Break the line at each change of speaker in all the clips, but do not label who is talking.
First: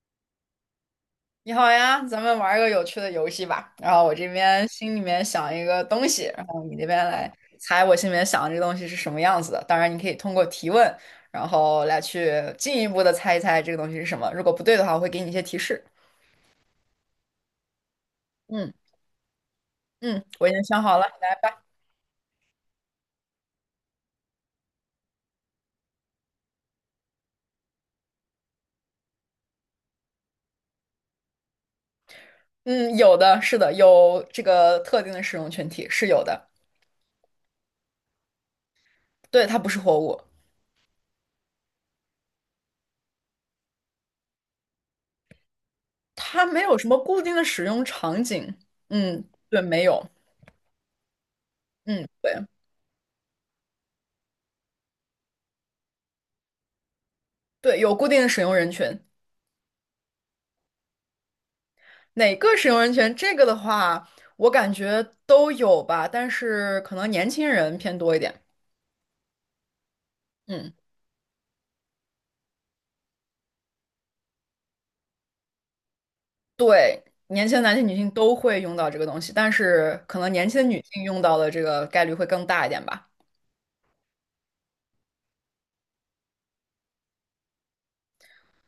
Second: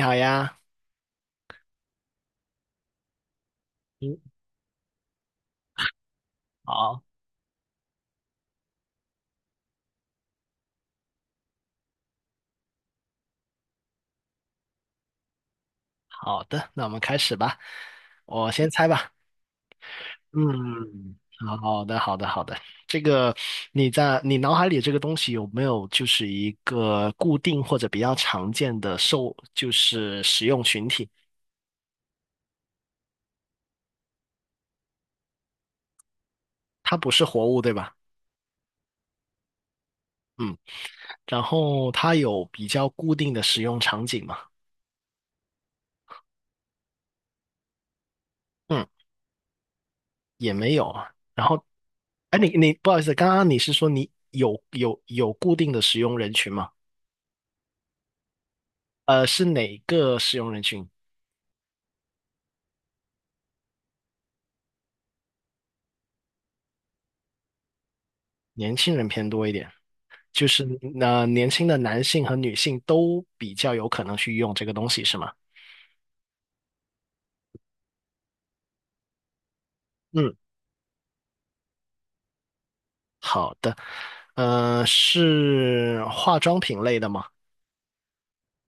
你好呀。
你好呀，咱们玩儿个有趣的游戏吧。然后我
嗯，
这边心里面想一个东西，然后你那边
好。
来猜我心里面想的这个东西是什么样子的。当然，你可以通过提问，然后来去进一步的猜一猜这个东西是什么。如果不对的话，我会给你一些提示。
好的，那我们开始吧。我先
嗯
猜吧。
嗯，我已经想好了。
嗯，好的，好的，好的。这个你在你脑海里这个东西有没有就是一个固定或者比较常见的受就是使用群体？
嗯，有的，是的，有这个特定的使用群体是有的。
它不是活物，对吧？
对，它不是活物，
嗯，然后它有比较固定的使用场景吗？
它没有什么固定的使用场景。
嗯，
嗯，对，没有。
也没有啊。然后，
嗯，对
哎，你不好意思，刚刚你是说你有有固定的使用人群吗？
对，有固定的使用人群。
是哪个使用人群？
哪个使用人群？这个的话，我感觉都有吧，但是可能年轻人偏多一点。
年轻人偏多一点，就是
嗯，
年轻的男性和女性都比较有可能去用这个东西，是吗？
对，年轻的男性、女性都会用到这个东西，但是可能
嗯，
年轻的女性用到的这个概率会更大一点吧。
好的。呃，是化妆品类的吗？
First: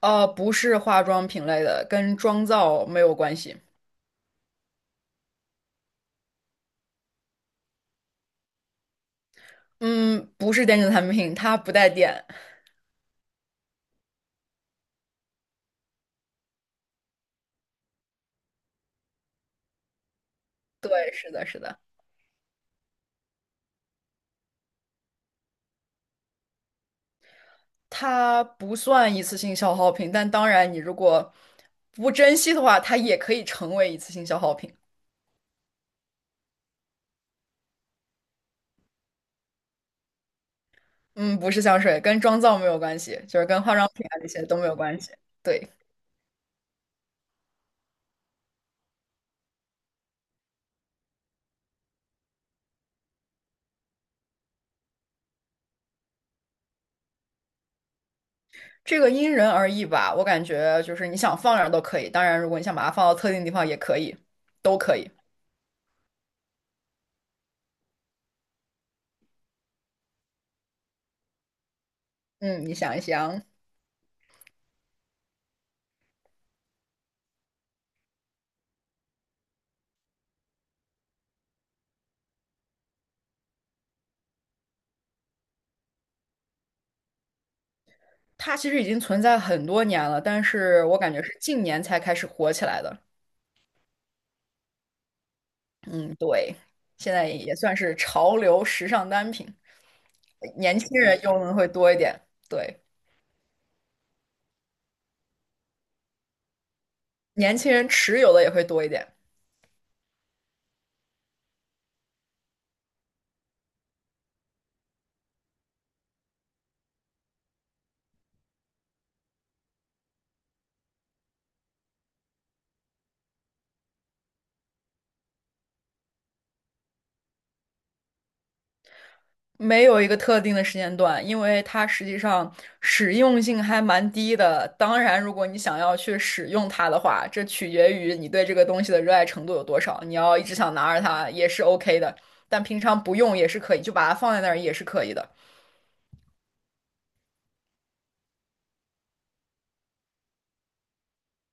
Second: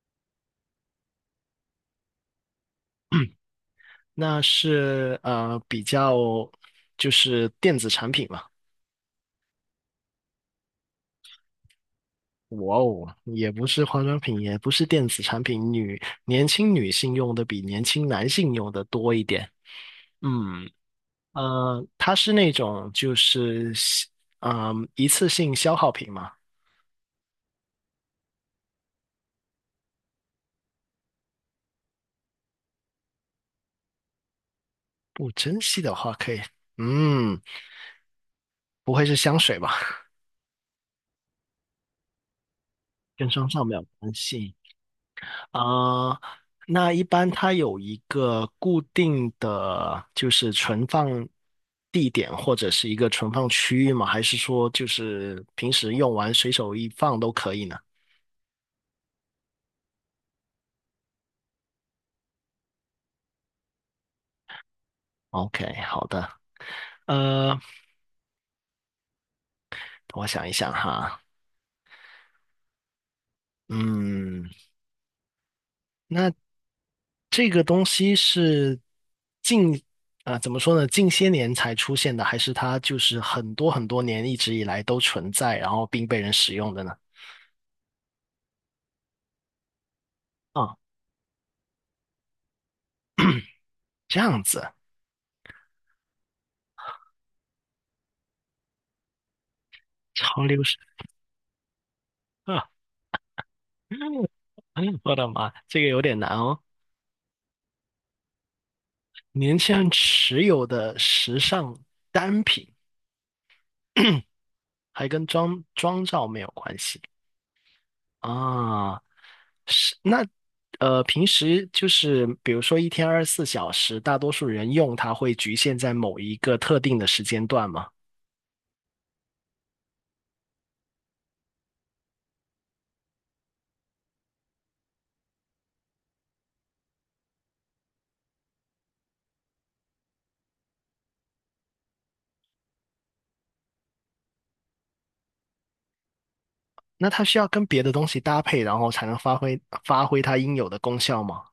不是化妆品类的，跟妆造没有关 系。
那是比较就是电子产品嘛。
嗯，不是电子产品，它不带电。
哇哦，也不是化妆品，也不是电子产品，女年轻女性用的比年轻男性用的多一点。嗯，
对，是的，是的，
呃，它是那种就是嗯、一次性消耗品嘛，
它不算一次性消耗品，但当然，你如果不珍惜的话，它也可以成为一次性消耗品。
不珍惜的话可以，嗯，不会是香水吧？
嗯，不是香水，跟妆造没有关系，
跟
就是
妆
跟
造没
化
有
妆品
关
啊这些
系。
都没有关系。对，
啊、呃那一般它有一个固定的就是存放地点或者是一个存放区域吗？还是说就是平时用完随手一放都可以呢
这个因人而异吧，我感觉就是你想放哪儿都可以，当然如果你想把它放到特定地方也可以，都可以。
？OK,好的，呃，我想一想哈，
嗯，你想一想，
嗯。那这个东西是近啊，怎么说呢？近些年才出现的，还是它就是很多很多年一直以来都存在，然后并被人使用的呢？
它其实已经存在很多年了，但
啊，
是我感觉是近年才开始火起来的。
这样子，
嗯，对，现在也算是潮流时尚单品，
潮流是
年轻人用的会多一点，
啊。
对，
我的妈，这个有点难哦。
年轻人持有的也会多一点。
年轻人持有的时尚单品还跟妆造没有关系啊？是那平时就是比如说一天二十四小时，大多数人用它会局限在某一个特定的时间段吗？
没有一个特定的时间段，因为它实际上实用性还蛮低的。当然，如果你想要去使用它的话，这取决于你对这个东西的热爱程度有多少。你要一直想拿着它也是 OK 的，但平常不用也是可以，就把它放在那儿也是可以的。
那它需要跟别的东西搭配，然后才能发挥它应有的功效吗？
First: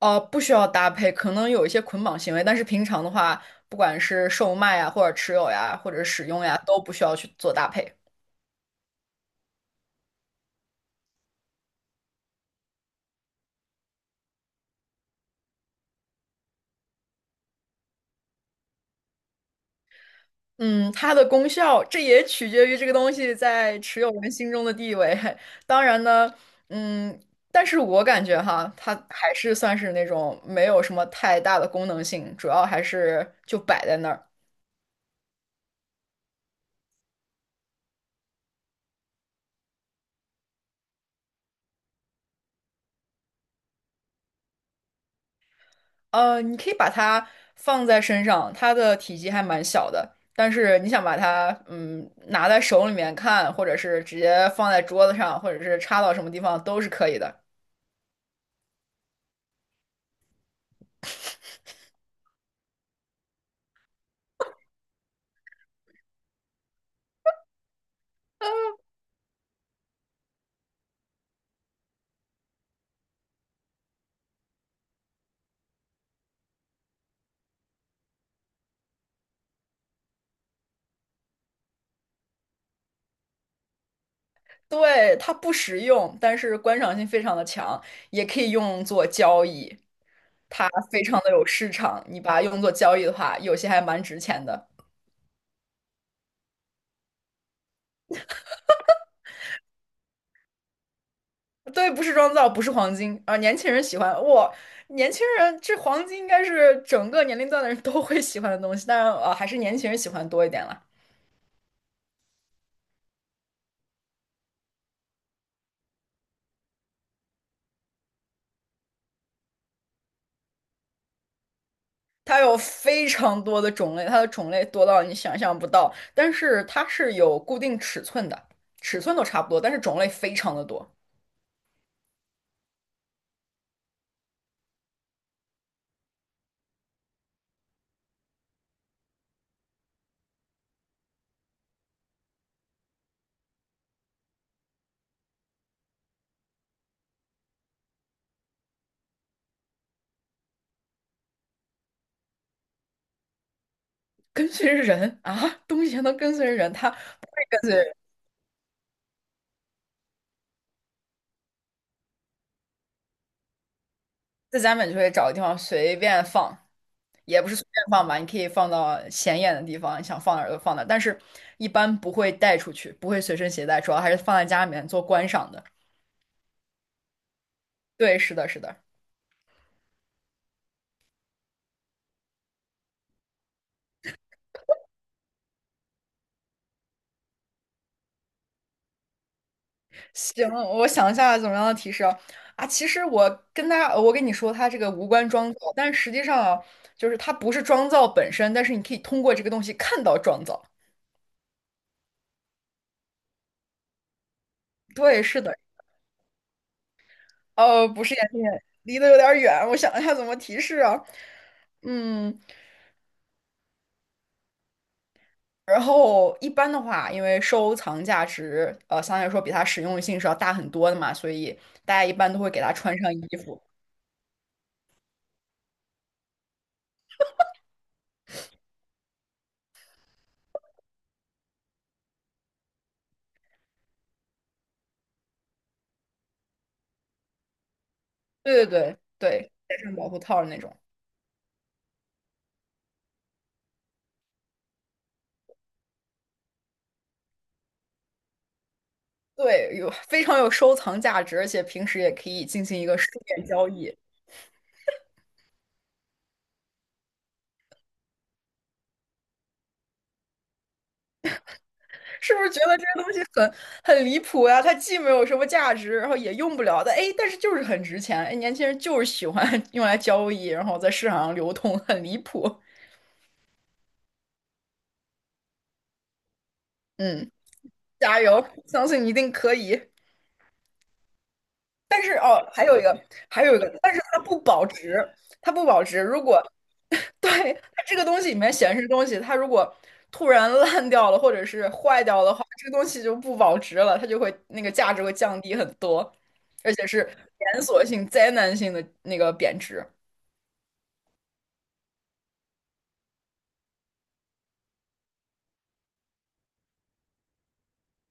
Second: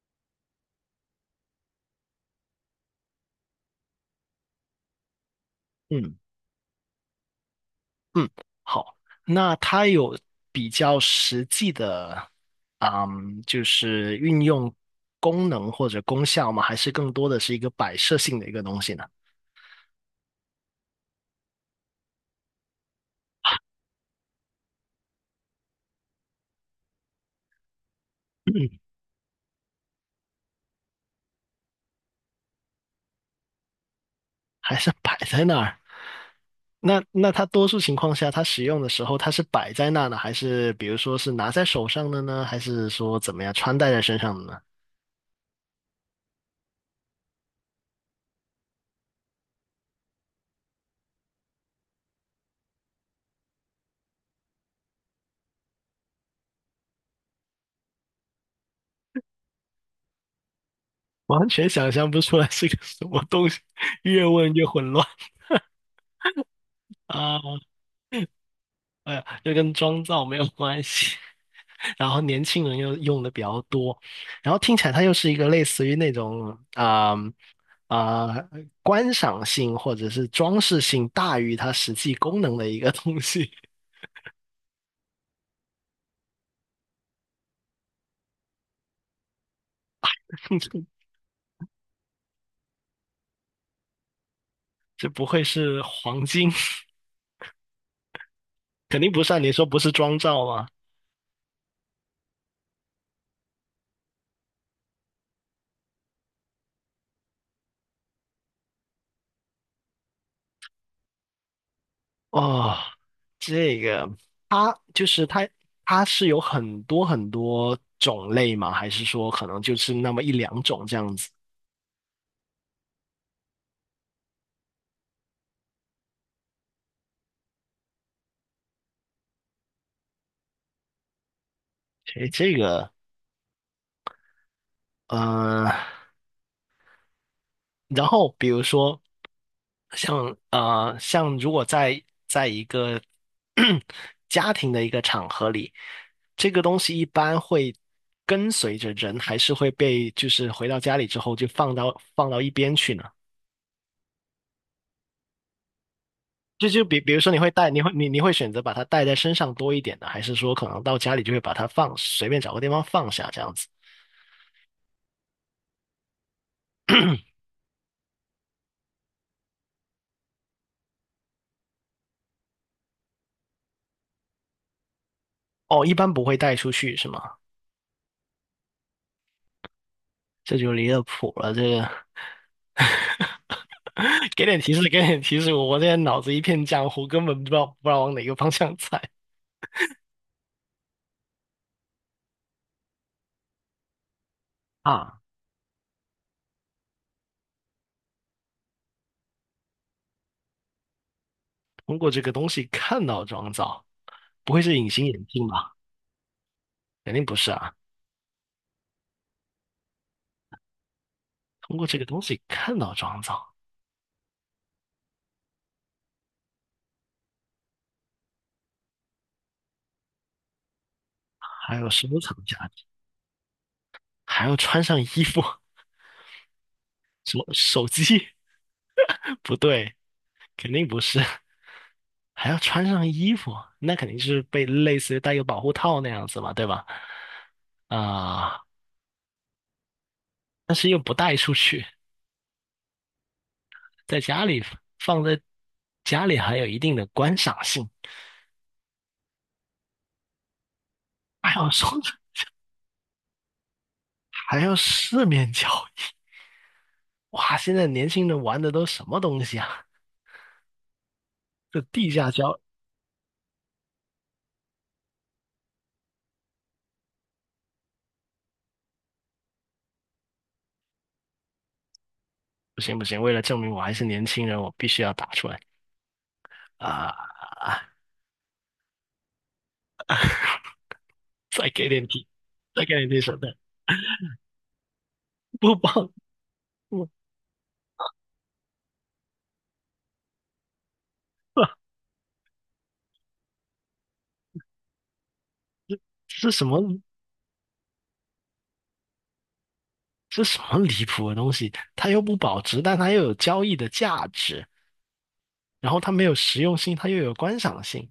哦，不需要搭配，可能有一些捆绑行为，但是平常的话，不管是售卖呀，或者持有呀，或者
嗯。
使用呀，都不需要去做搭配。
嗯，好，那它有比较实际的，嗯，就是运用功能或者功效吗？还是更多的是一个摆设性的一个东西呢？
嗯，它的功效，这也取决于这个东西在持有人心中的地位。当然呢，嗯，但是我感觉哈，它还是算是那种没有什么太大的功能性，主要还是就摆在那儿。
还是摆在那儿？那它多数情况下，它使用的时候，它是摆在那呢，还是比如说是拿在手上的呢，还是说怎么样穿戴在身上的呢？
你可以把它放在身上，它的体积还蛮小的，但是你想把它拿在手里面看，或者是直接放在桌子上，或者是插到什么地方都是可以的。
完全想象不出来是个什么东西，越问越混乱啊！哎呀，这跟妆造没有关系。然后年轻人又用的比较多，然后听起来它又是一个类似于那种啊、观赏性或者是装饰性大于它实际功能的一个东西。
对，它不实用，但是观赏性非常的强，也可以用作交易，它 非常的有市场。你把它用作交易的话，有些还蛮值钱的。
这不会是黄金？肯定不算，你说不是妆造吗？
对，不是妆造，不是黄金啊，年轻人喜欢哇，年轻人这黄金应该是整个年龄段的人都会喜欢的东西，但是啊，还是年轻人喜欢多一点了。
哦，这个它就是它，它是有很多很多种类吗？还是说可能就是那么一两种这样子？
它有非常多的种类，它的种类多到你想象不到，但是它是有固定尺寸的，尺寸都差不多，但是种类非常的多。
诶，这个，呃，然后比如说像如果在一个 家庭的一个场合里，这个东西一般会跟随着人，还是会被就是回到家里之后就放到一边去呢？
跟随着人啊，东西还能跟随着
就
人，
就
它
比如
不
说你
会
会
跟
带，
随
你会
人
你你会选择把它带在身上多一点呢，还是说可能到家里就会把它放，随便找个地方放下这样子？
在家里面就会找个地方随便放，也不是随便放吧，你可以放到显眼的地方，你想放哪儿就放哪儿，但是一般不会带出去，不会随身携带，主要还是放在家里面做观赏的。
哦，一般不会带出去是吗？
对，是的，是的。
这就离了谱了，这个 给点提示，给点提示，我现在脑子一片浆糊，根本不知道不知道往哪个方向猜。
行，我想一下怎么样的提示啊？啊，其实我跟他，我跟你说，它这 个无
啊！
关妆造，但实际上啊，就是它不是妆造本身，但是你可以通过这个东西看到妆造。
通过这个东西看到妆造，不会是隐形
对，
眼
是
镜
的。
吧？肯定不是啊！
不是眼镜眼，离得有点儿远，我想一下怎么提示啊。
通过这个东
嗯，
西看到妆造，
然后一般的话，因为收藏价值，相对来说比它实用性是要大很多的嘛，所以
还有
大家
收
一般
藏
都会给
价
它
值，
穿上衣服。
还要穿上衣服，什么手机？不对，肯定不是。还要穿上衣服，那肯定是被类似于带个保护套那样子嘛，对吧？啊、
对对对对，戴上保护套的那
但
种。
是又不带出去，在家里放在家里还有一定的观赏性，
对，有非常有收藏价值，而
还
且
要
平
说
时也可以进行一个书面交易。
还要四面 交易，哇！现在年轻人玩的都什么东西啊？这地下
是不是
交。
觉得这些东西很离谱呀、它既没有什么价值，然后也用不了的，哎，但是就是很值钱，哎，年轻人就是喜欢 用来交易，然后在市场上流通，很离谱。
不行不行，为了证明我还是年轻人，我必须要打出来啊！
嗯，加油，相信你一定可以。
再给
但
点
是
提，
哦，还有一
再给
个，
点提手
还
段，
有一个，但是它不保值，它不
不
保值。
报
如果
不，
对它这个东西里面显示东西，它如果突然烂掉了或者是坏掉的话，这个东西就不保值了，它就会那个价值会降低很多，
这是什
而且
么，
是连锁性、灾难性的那个贬值。
这什么离谱的东西？它又不保值，但它又有交易的价值，然后它没有实用性，它又有观赏性，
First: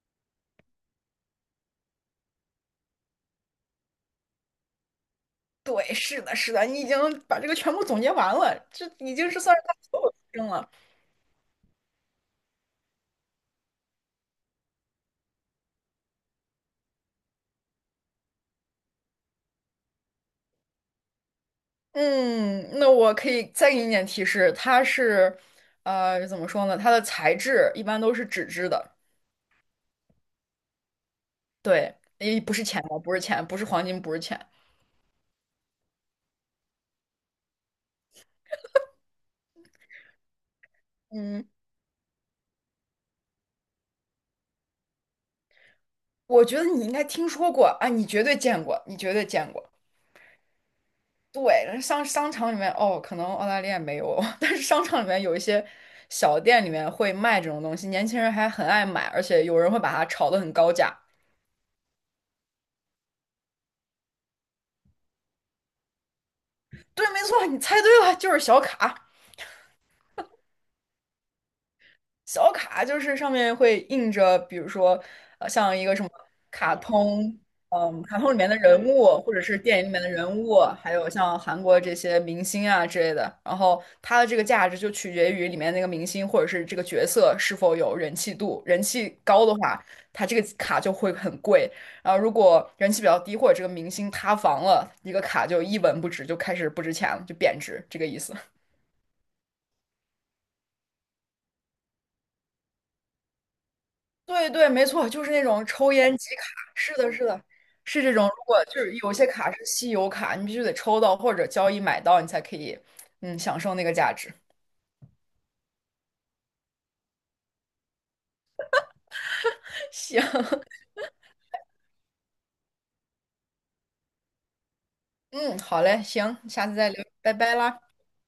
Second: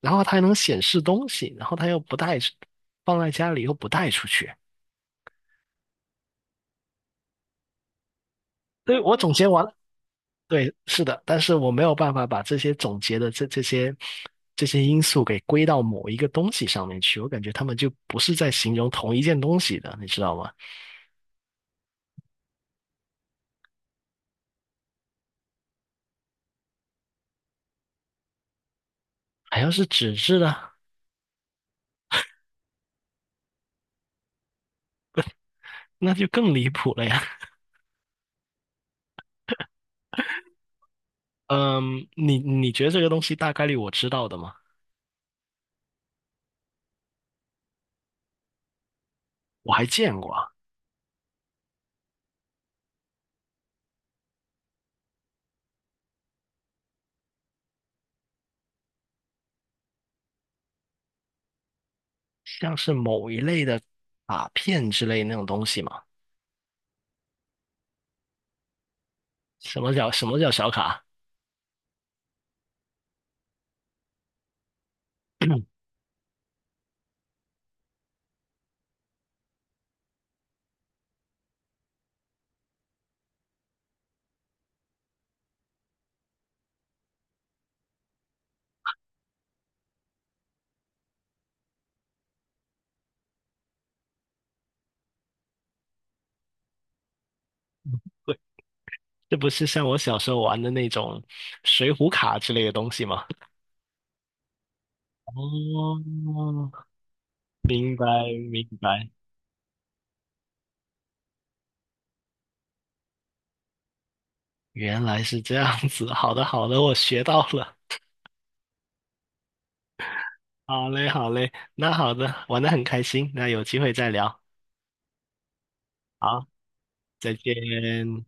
然后它还能显示东西，然后它又不带，放在家里又不带出去。
对，是的，是的，你已经把这个全部总结完了，这
所以
已
我
经
总
是
结
算是
完
它
了，
所有特征了。
对，是的，但是我没有办法把这些总结的这些这些因素给归到某一个东西上面去，我感觉他们就不是在形容同一件东西的，你知道吗？
嗯，那我可以再给你一点提示，它是，怎么说呢？它的材质一般都是纸质的，
还要是纸质的，
对，也不是钱包，不是钱，不是黄金，不是钱。
那就更离谱了呀。
嗯，
嗯，你觉得这个东西大概率我知道的吗？
我觉得你应该听说过啊，你绝对见过，你绝对见过。
我还见过啊，
对，商场里面哦，可能澳大利亚没有，但是商场里面有一些小店里面会卖这种东西，年轻人还很爱买，而且有人会把它炒得很高价。
像是某一类的卡片之类那种东西嘛。
对，没错，你猜对了，就是小卡。
什么叫小卡？
小卡就是上面会印着，比如说，像一个什么卡通，嗯，卡通里面的人物，或者是电影里面的人物，还有像韩国这些明星啊之类的。然后它的这个价值就取决于里面那个明星或者是这个角色是否有人气度，人气高的话，它这个卡就会很贵。然后如果人气比较低，或者这个明星塌房了，一个卡就一文不值，就开始不值钱了，就贬值，这个意思。
对，这不是像我小时候玩的那种水浒卡之类的东西吗？
对对，没错，就是那种抽烟集卡，
哦，
是的，是的，
明
是
白，
这种。如果
明
就是
白，
有些卡是稀有卡，你必须得抽到或者交易买到，你才可以，嗯，享受那个价值。
原来是这样子。好的好的，我学到了。
行，
好嘞好嘞，那好的，玩的很开心，那有机会再聊。
嗯，好嘞，行，
好，
下次再聊，拜
再
拜啦。
见。